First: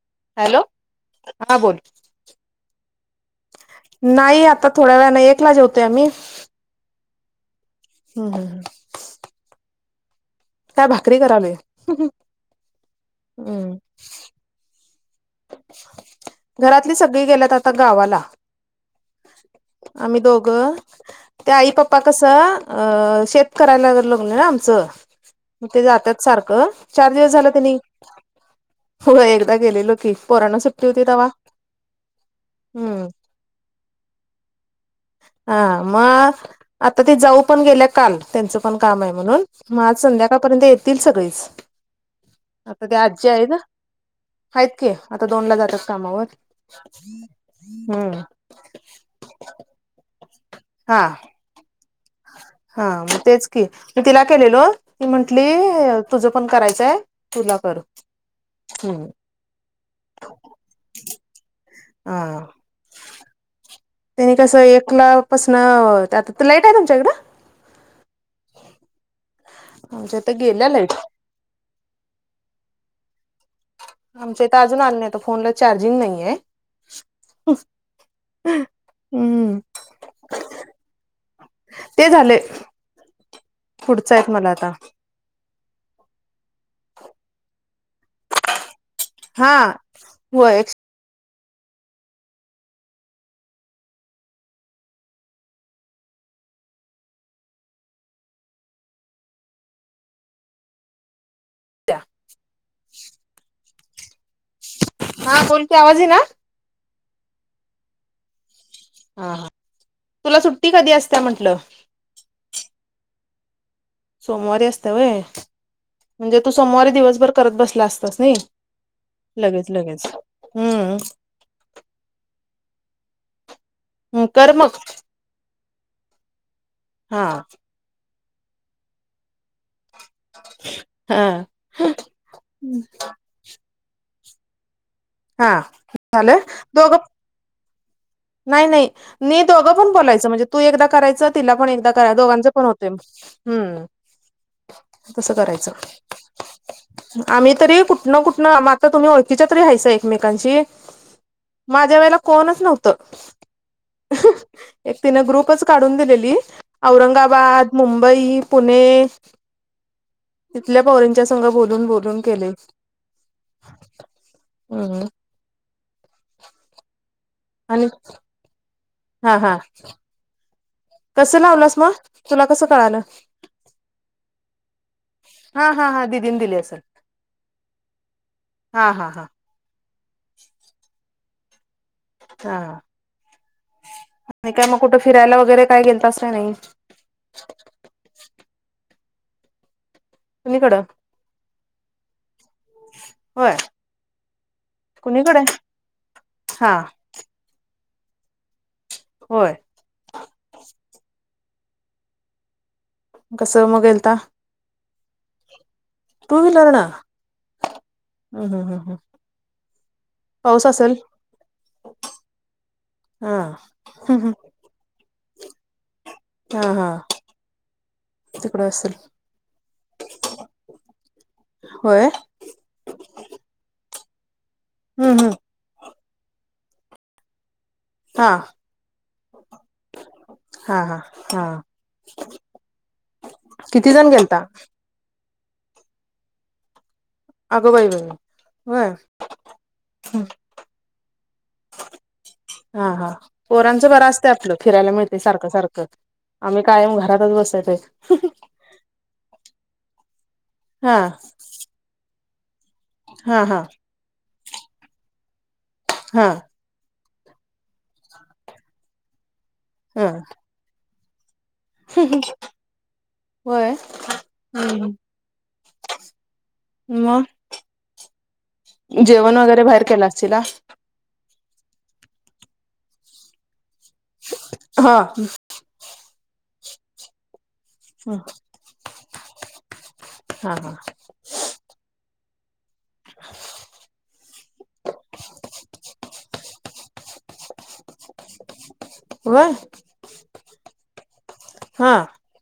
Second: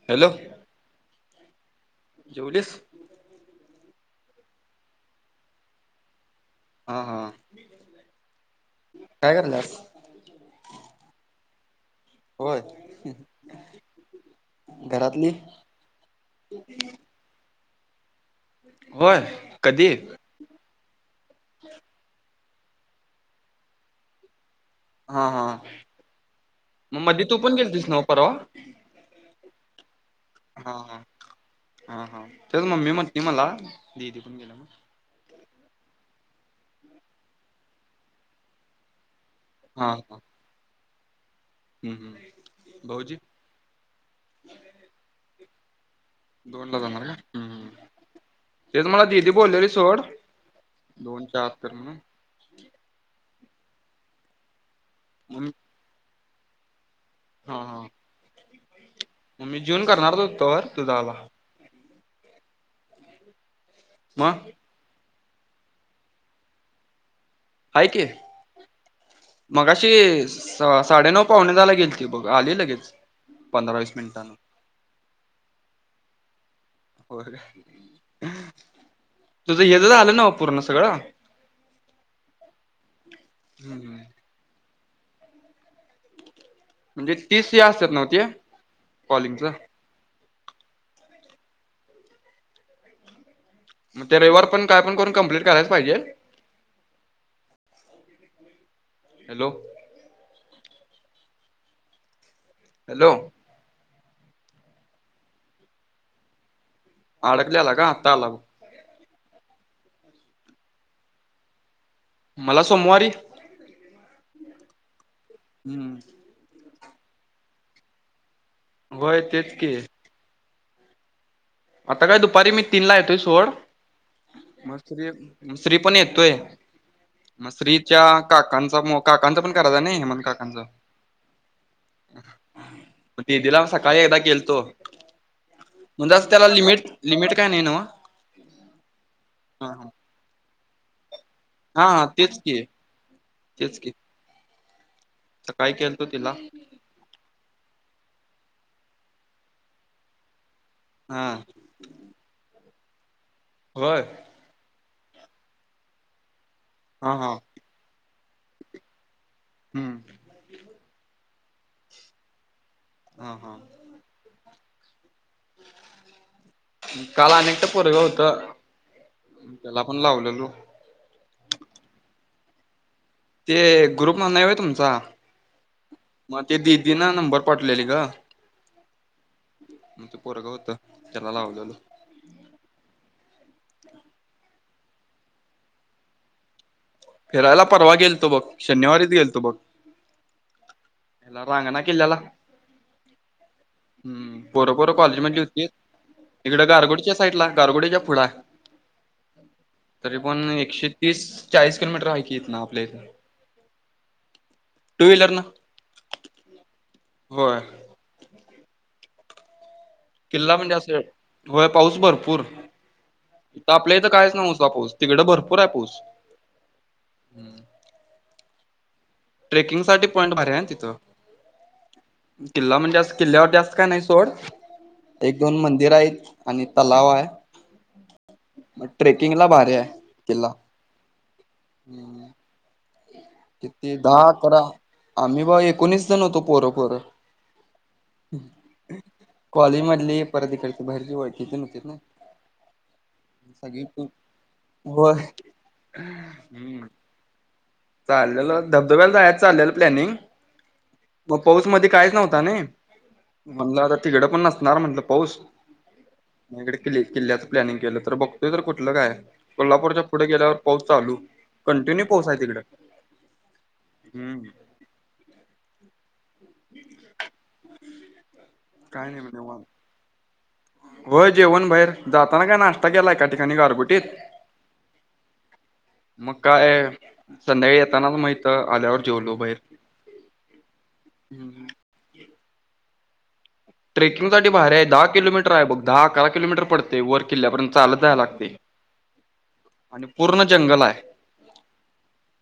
Hello! Hello! हा बोल. जेवलीस? नाही आता थोड्यावेळानी एकला जेवतोय आम्ही. हा हा! हम्म! काय करायल्यास? त्या भाकरी करालोय होय घरातली घरातली सगळी गेल्यात आता गावाला होय कधी? आम्ही दोघं त्या आई पप्पा कसं अ शेत करायला लग्न ना आमचं हा हा. मग ते जातात सारखं मग चार मध्ये दिवस तू झाला पण तनी गेलतीस नव्ह परवा? हो एकदा गेलेलो की पोरांना हा सुट्टी हा होती तवा हा हा तेच मम्मी हम्म म्हटती मला हा मग आता ते जाऊ पण गेल्या काल त्यांचं पण काम आहे म्हणून मग हा आज हा. संध्या पर्यंत येतील सगळेच आता ते आजी आहेत ना ह आहेत की आता दोन ला जातात कामावर दोनला जाणार का? हम्म हम्म तेच मला दिीदी बोललेली सोड हा दोन चार तर म्हणा हा मग तेच की मी तिला केलेलो ती म्हंटली मग तुझं पण करायचंय हा तुला कर हा. ह मग मी जिवून करणार होतो तर तुझा आला ह त्यांनी मग कस एकला पासन आता तर लाईट आहे तुमच्याकडं आहे की मगाशी आमच्या इथं गेल्या लाईट साडेनऊ पावणेदहाला गेलती बघ आली लगेच पंधरा वीस मिनिटांन. आमच्या इथं अजून आली नाही तर फोनला चार्जिंग नाहीये हो हम्म तुझं येण झालं न्हवं पूर्ण सगळं ते झाले हम्म. पुढच आहेत मला आता म्हणजे तीस असतात नव्ह ते कॉलिंगच हा होय ते रविवार पर्यंत काय पण करून कम्प्लीट करायलाच पाहिजे हॅलो हॅलो हा बोल की आवाज येई ना अडकल्याला ग आता आला हा हा तुला सुट्टी कधी असते म्हंटलं मला सोमवारी सोमवारी असते वय हम्म म्हणजे तू सोमवारी दिवसभर करत बसला असतास नाही होय तेच लगेच की लगेच हम्म आता काय दुपारी मी तीन ला येतोय सोड मग श्री पण येतोय हा मग श्री च्या काकांचा मो काकांच पण करायच नाही हेमंत काकांच हा म दिदीला सकाळी एकदा गेलतो हा त्याला लिमिट दोघं लिमिट काय नाही न्हवं नाही नाही मी दोघं पण बोलायचं म्हणजे तू एकदा करायचं तिला पण हा एकदा हा करा तेच दोघांचे की पण होते तेच हम्म की कसं, करायचं? सकाळी केलतो तिला आम्ही तरी कुठनं - कुठनं, म आता तुम्ही, ओळखीच्या तरी हायसा. एकमेकांचीं. हा. माझ्या वेळेला, कोणच नव्हतं. व्हय. एक तिनं, ग्रुपच काढून दिलेली. हा हा औरंगाबाद मुंबई, पुणे हम्म. तिथल्या पोरींच्या संघ, बोलून - बोलून केले. हा, हा. हम्. काल आने ते आणि पोरग होतं. हा हा त्याला पण लावलेलो. कसं लावलंस मग? तुला कसं कळालं? ते ग्रुप मन नाही वय तुमचा? हा हा हा दिदीन मग दिली ते असेल दिदीनं, नंबर पाठलेले गं. हा हा हा अ ते पोरगं होतं, त्याला लावल्याल. हा. आणि काय कुठं? फिरायला वगैरे काही, गेलतास का नाही? फिरायला, परवा गेलतो बघ. शनिवारीच गेलतो बघ. कुणीकडं? ह्याला रांगणा किल्ल्याला होय हम्म. पोरं - पोरं कॉलेज मधली कुणीकडे होती. तिकडं, हा गारगोटच्या स् साईटला. गारगोडे्याच्या फुड हाय. होय? तरी पण एकशे- तीस, चाळीस किलोमीटर हाय की. हितन, आपल्या इथनं. कसं, म गेलता? टू व्हीलरनं. टू व्हीलरनं? हम्, हम्, हम्. किल्ला म्हणजे असे. होय, पाऊस भरपूर. हा त आपल्या इथं, कायच हा नव्ह ता पाऊस. तिकडं, भरपूराय पाऊस. हा, हा. तिकडं असल. ट्रेकिंगसाठी पॉइंट भारी हाय न तिथं. होय किल्ला म्हणजे असं. किल्ल्यावरती जास्त काय नाही, सोड. हम्म हम्म एक - दोन मंदिरायत. आणि तलावाय. हा ट्रेकिंगला भारीहाय, किल्ला. हा, हा. हां. किती? दहा- अकरा. आम्ही ब एकोणीस जण होतो. पोरं- पोरं. आगं! बाई! बाई! बाई! होय. कॉलेज मधली. परत इकडची, बाहेरची ओळखीची न येतेत नं. हा, हा. पोरांचं बरं असत, आपलं. फिरायला मिळतय होय सारखं - सारखं. आम्ही कायम, घरातच बसयतेत. चाललेलं. धबधब्याला जायाच चाललेलं प्लॅनिंग. हा मग पऊस मध्ये काहीच नव्हता, नाही. हा हा म्हणलं आता, तिघडं पण नसणार म्हणलं, पाऊस. हा. इकडे किल्ले - किल्ल्याचं प्लॅनिंग केलं तर, बघतोय तर, कुठलं काय? कोल्हापूरच्या हा पुढे गेल्यावर, पाऊस चालू. कंटिन्यू पाऊस हाय तिकड. होय. [unintelligible] हम्म, मग काही नाही बघं, जेवण निवांत. वगैरे बाहेर केला असशीला होय, जेवण बाहेर. जाताना काय नाश्ता केला एका ठिकाणी गारगुटीत. हं. मग काय? संध्याकाळी येताना हा मग इथ आल्यावर जेवलो बाहेर. हा ट्रेकिंगसाठी भारीय. दहा किलोमीटर आहे बघ. दहा, अकरा किलोमीटर पडते, वर किल्ल्यापर्यंत चालत जायला लागते. व्हय. आणि पूर्ण जंगल हाय. हा.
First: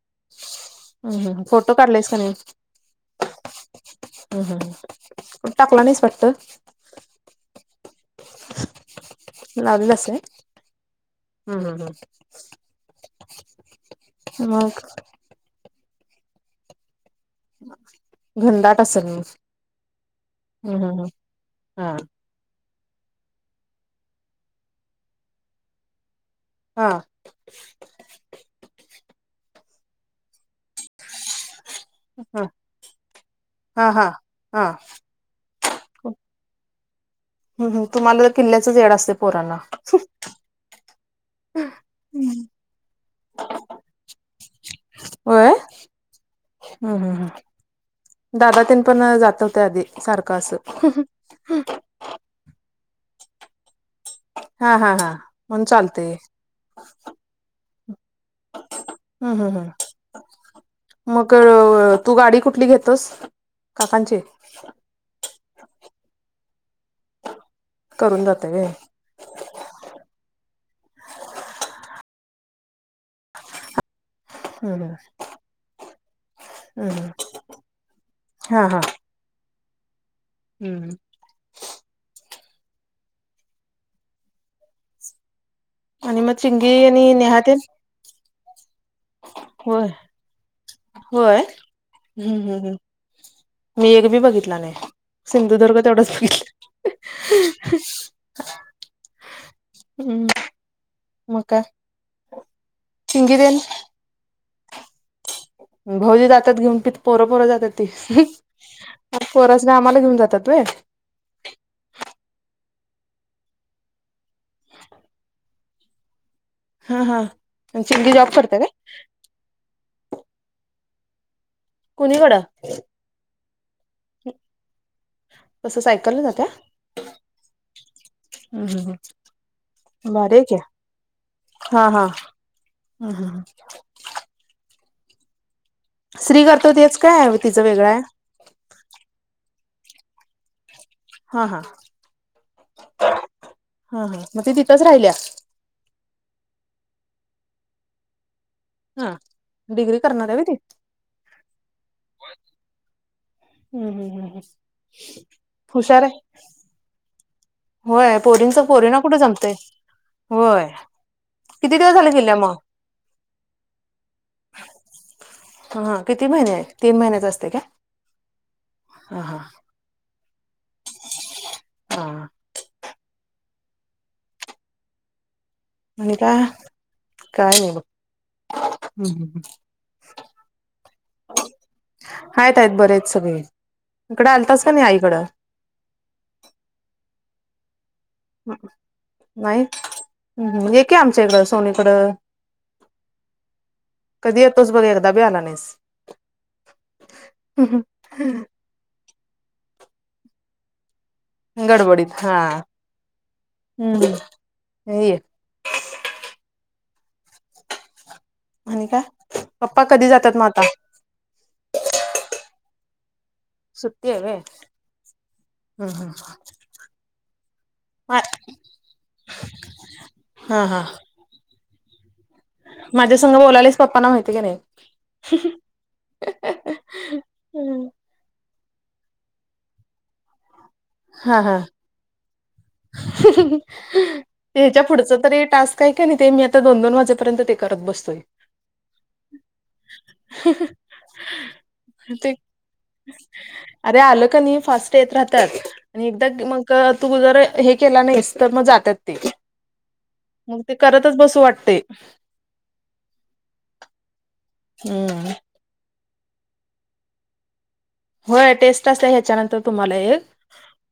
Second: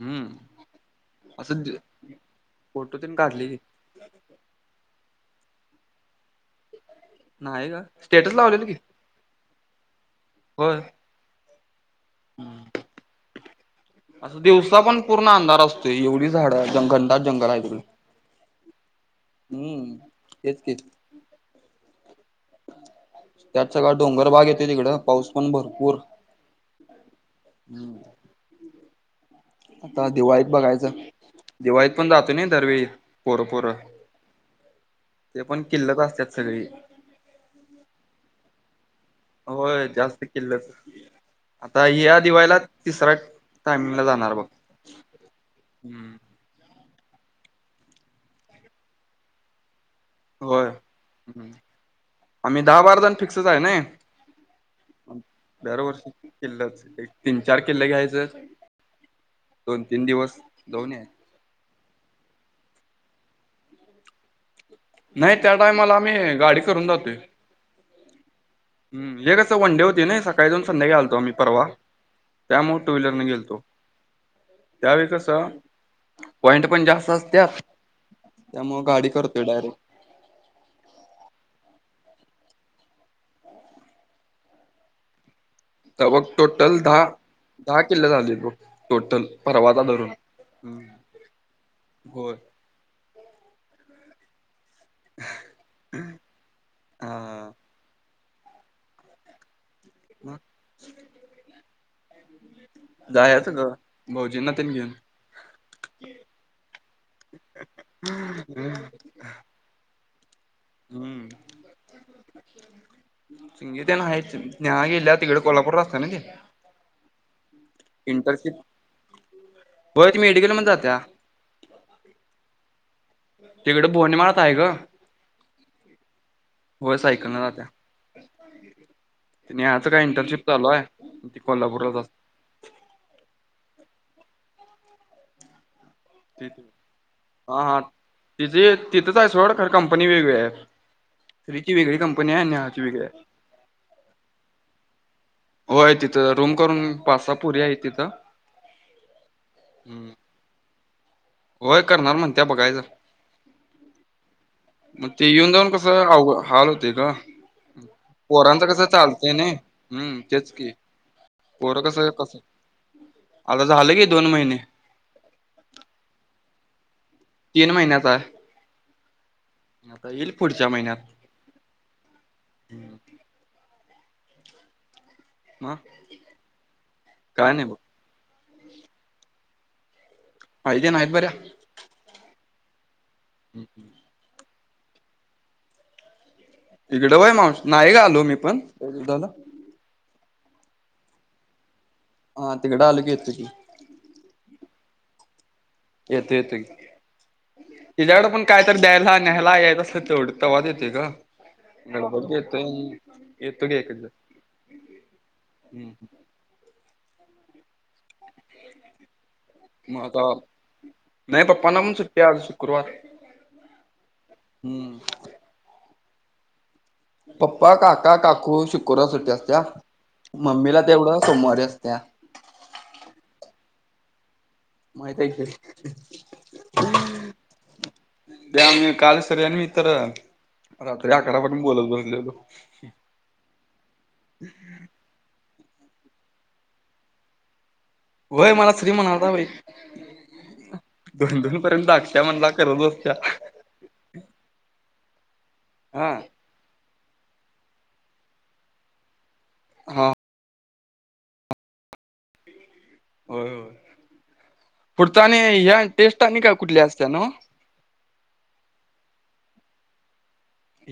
हम्म. हम्म हम्म, असं फोटो काढलेस का नाही? फोटो ते न काढले की. हम्म हम्म, पण टाकला नाहीस वाटत? नाही का? स्टेटस लावलेलं की. लावलेलास काय? होय हम्म हम्म हम्म. असं हम दिवसा मग पण पूर्ण अंधार असतोय. एवढी झाडं जंगल आहे तिकडे घनदाट असल मग. हम्म तेच की हम्म हम्म हम्म, हा. त्यात सगळा डोंगरभाग येतोय तिकडं. पाऊस पण भरपूर. हा. आता दिवाळीत बघायचं. दिवाळीत पण जातो हा ना दरवेळी पोरं पोरं, हा हा हा ते पण किल्लक असतात सगळी. हम्म हम्म, तुम्हाला [unintelligible] किल्ल्याच वेड असतय पोरांना. होय [unintelligible] आता या दिवाळीला तिसऱ्या टायमिंग ला जाणार बघ. हम्म हम्म हम्म, दादा ते न पण जात होते आधी. सारखं होय असं. आम्ही दहा, बारा जण फिक्सच आहे नै. [unintelligible] हा हा हा म्हणून [unintelligible] चालतंय एक, तीन, चार किल्ल घ्यायचं. हम्म हम्म दोन तीन हम्म, दिवस जाऊन यायचं मग तू गाडी कुठली घेतोस? काकांची? नाही, त्या टाईमाला आम्ही गाडी करून जातोय. करून जाताय व्हय. हम्म, हे कसं वनडे होती ना, सकाळी जाऊन, संध्याकाळी आलतो, आम्ही परवा. त्यामुळे टू व्हीलरने गेलतो. हम्म त्यावेळी कस? पॉईंट पण हम्म हम्म जास्त असत्यात, हा हा त्यामुळं गाडी करतोय डायरेक्ट. हम्म. तर बघ, आणि मग चिंगी टोटल दहा, आणि नेहा तेन दहा किल्ले झालेत बघ. टोटल परवाचा होय धरून. होय, हम्म होय हम्म हम्म. मी एक बी बघितला नाही. सिंधुदुर्ग तेवढाच बघितलं. हा. हम्म, मग मग काय? जाच चिंगी तेन यातनं भाऊजींना त्यांनी घेऊन भाऊजी जातात घेऊन प पोरं पोरं जातात ती पोर ती पोर आम्हाला घेऊन जातात व हम्म. त तर आहेच नेहा गेल्या तिकडे कोल्हापूर राहत्या ना ते? हा हा, चांगली जॉब करते काय? वय ती मेडिकल मध्ये जात्या कुणीकडं तिकड बोडे माडात आहे ग. कसं सायकलनं जात्या? हो सायकल न जात्या. हम्म हम्म नेहाचं काय हम्म भारी इंटर्नशिप की चालू आहे, ती कोल्हापूरलाच असते. हम हम श्री असते करतो तेच काय, तिचं वेगळं आहे. तिचे तिथंच आहे सोड खर कंपनी वेगळी आहे हा हा श्री ची वेगळी कंपनी आहे आणिे हाची वेगळी आहे. हा हा, मग ती तिथंच राहिल्या. वय तिथं रूम करून पाच सहा पोरी आहे तिथं. हा डिग्री हम्म. करणार आहे वय ती. होय करणार म्हणत्या बघायचं. हम्म हम्म हम्म मग ते येऊन जाऊन कस हुशार आहे अ हाल होते ग. होय पोरींच पोरांच कसं पोरींना कुठं चालतंय ना जमतंय हम्म तेच होय की किती पोर दिवस कस झाले गेल्या कस मग आता झालं की दोन महिने. ह किती महिने आहे तीन महिन्याचा असत. तीन महिन्याचा. हा हा. आता येईल पुढच्या महिन्यात. हां. मग आणि काय? काय नाही बघ, हम्. आई तेन हाय बर्या? हाईट हाईट बरे आहेत सगळे. [unintelligible] इकडें आलतास की नाही आईकडं. तकडें वई माणस नाही ग आलू मी. पण लय दिवस झालं नाही एके आमच्या इकडं सोनीकडं. हा तिकडें आलो की येतो की. कधी येतोस बघ एकदा बी आला नाहीस. येतो येतो तिच्या्याकड पण काय. तर द्यायला न्यायला यायचं तसं तेवढ तवाच येते ग. गडबडीत हा हम्म हे.. हम्म. आणि का? म आता नाही पप्पांना पण सुट्टी आज शुक्रवार. सुट्टी आहे वय, हम्म हम् हम्. पप्पा, काका, काकू शुक्रवार सुट्टी असत्या हा मम्मीला हा तेवढ सोमवारी असत्या. माझ्यासघ बोलायलेच पप्पाना माहिती की नाही. माहित आहे की. त्या कालच सगळ्यांनी मी तर. रात्री आकरा हा हा पर्यंत बोलत बसलेलो. [unintelligible] ते ह्याच्या पुढचं तररी टास्क आहे का नाही? ते मी आता दोन - दोन वाजेपर्यंत ते करत बस होय मला श्री म्हणालता बई. दोन दोन पर्यंत अक्ष्या ते म्हणला करत बसत्या. अरे आलं का नाही फास्ट येत राहत्यात. आणि हा एकदा ग मग तू जर हे केला नाहीस तर मग जातात ते. हा. मग ते करतच बसू वाटतय. होय - होय. पुढच हम्म आणि ह्या टेस्ट आणि का कुठल्या असत्या न्हवं. होय टेस्ट असत्या ह्याच्यानंतर तुम्हाला एक.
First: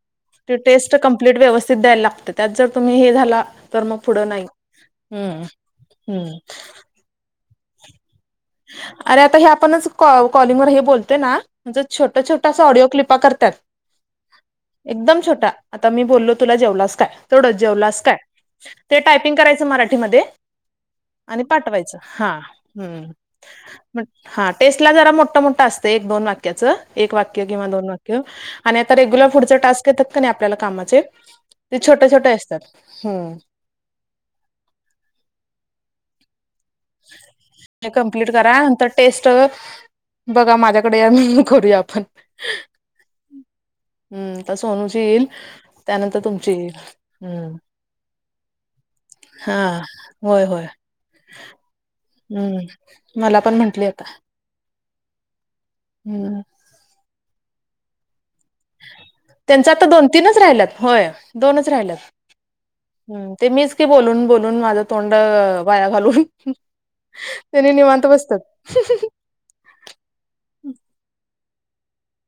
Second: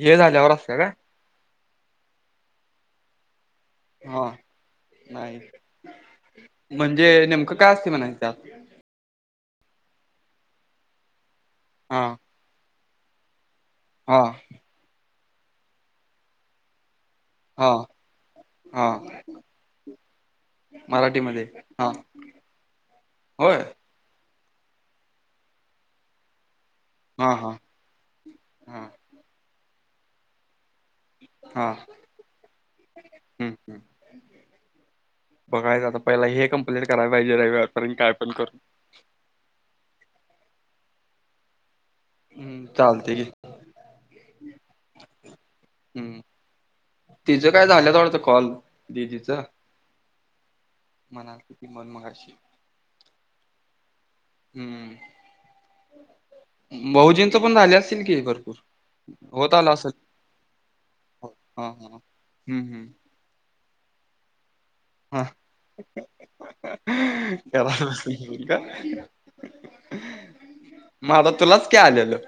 हे झाल्यावर ती असत्या काय टेस्ट कं प्लेट व्यवस्थित द्यायला लागत्या. त्यात जर तुम्ही हे झाला तर मग पुढं हा नाही. हम्म. हम्म. जे नेमकं काय असतय? म्हणायच त्यात. अरे आता हे आपणच कॉ - कॉलिंगवर हे बोलतय ना? म्हजे हा छोट -छोट त अस ऑडिओ क्लिपा करत्यात. हा. एकदम छोटा. आता मी बोललो -तुला जेवलास काय? तेव्हडंच. हा जेवलास काय? हा ते टायपिंग करायचं मराठीमध्ये. आणि पाठवायचं. हा हम्म. होय? हा टेस्ट ला जरा मोठं मोठं असतंय. एक -दोन वाक्याचं. एक हा वाक्य हा किंवा दोन वाक्य. आणि हा आता रेग्युलर पुढचे टास्क येतात का नाही आपल्याला कामाचे - हा - ते छोटे - छोटे असतात. हम्म. हम्म बघायचं आता. पहिला हे कं कीलर कराय पाहिजे. रविवार ते पर्यंत काय पण कम्प्लीट करा करून. नंतर टेस्ट बघा माझ्याकडे या म्हणून करूया आपण. हम्म चालतय घे. [inaudible] हम्म तर सोनूची येईल. त्यानंतर हम्म तुमची येईल. तिचं हम्म काय झाल्यात वाढतं कॉल. हा होय -होय. म्हणालती ती पण मगाशी. हम्म मला पण म्हंटली आता. हम्म. हम्म. भाऊजींच पण झाले असतील की भरपूर. होत त्यांच आलं आता असेल दोन - तीनच राहिल्यात. होय हा दोनच हा राहिल्यात. हम्म हम्म ते मीच की बोलून -बोलून माझं तोंड हा वाया घालवून. तेनी निवांत बसत्यात. माझ तुलाच की आलेलं.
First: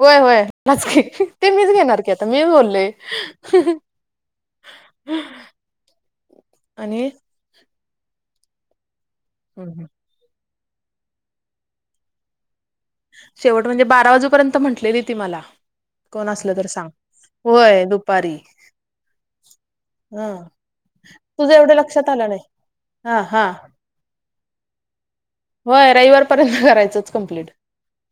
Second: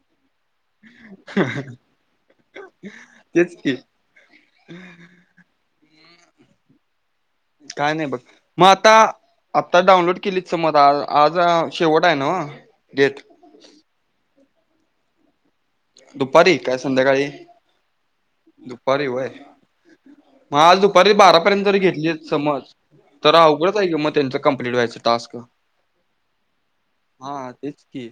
होय होय बास घे. ते मीच घेणार की आता मीच बोललोय. तेच की आणि? काय नाही बघ. मग आता हम्म, -आता हम्म. डाउनलोड केलीत समज. आज आज शेवट आहे नव्ह गे शेवट म्हणजे बारा वाजूपर्यंत म्हटलेली ती मला. कोण दुपारी असलं तर काय सांग संध्याकाळी. होय दुपारी दुपारी वय- हा मग आज दुपारी तुझं बारापर्यंत एवढं तरी लक्षात घेतली आलं नाही समज. हा तर हा अवघडच आहे की मग त्यांचं कमप्लीट व्हायचं टास्क. होय रविवार पर्यंत करायचंच हा कम्प्लीट, तेच की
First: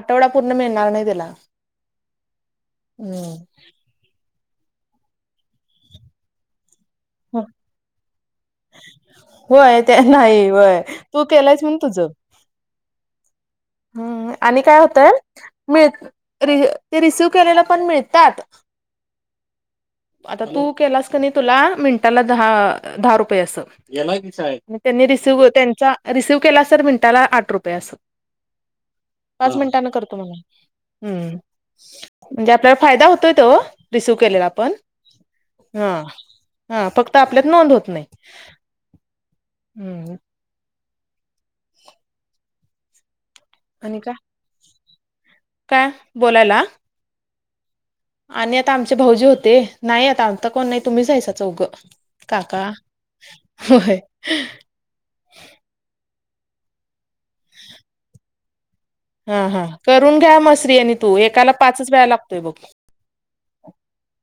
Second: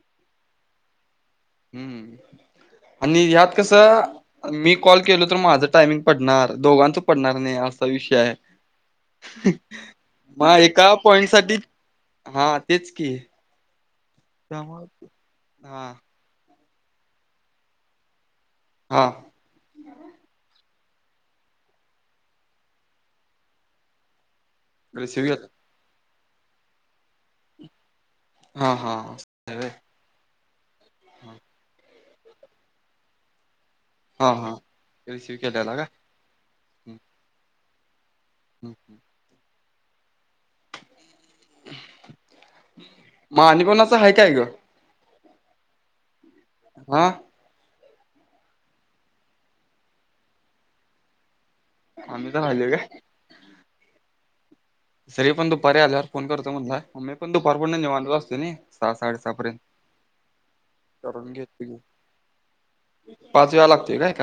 आठवडा पूर्ण मिळणार नाही त्याला. हम्म आणि हम्म ह्यात कसं. मी कॉल केलो तर, माझं टायमिंग पडणार दोघांच पडणार नाही असा विषय आहे. होय ते नाही मग होय एका तू पॉइंट साठी केलायस म्हणून तुझं हा तेच की- हम्म आणि काय त्यामुळे होतय मिळ हा ते रिसिव केलेला पण मिळतात. हा आता तू केलास की नाई तुला मिनटाला दहा रुपये असं. त्यांनी रिसिव केला रिसीव्ह त्यांचा रिसीव्ह केला सर मिनिटांचा आठ रुपये असतात. हा हा पाच मिनिटांना करतो म्हनाव की. हम् म्हणजे आपल्याला फायदा होतोय तो रिसिव्ह हा केलेला हा आपण. रिसिव केलेला का? हा फक्त आपल्यात नोंद होत नाही. ह ह हम् मा आणि कुणाचं आहे काय आहे गं. काय बोलायला? हा आणि आता आमचे भाऊजी होते. नाही आता, आता कोण नाही तुम्ही हायसा चौघं आम्ही तर काका, राहिलोय काय होय तरी पण दुपारी आल्यावर फोन करतो म्हणलाय मी पण दुपार पासन निवांत असतोय. हा हा करून घ्या म श्री आणि तू करून एकाला घेतो पाचच की वेळा लागतोय बघ. पाच वेळा लागतोय काय एकाला?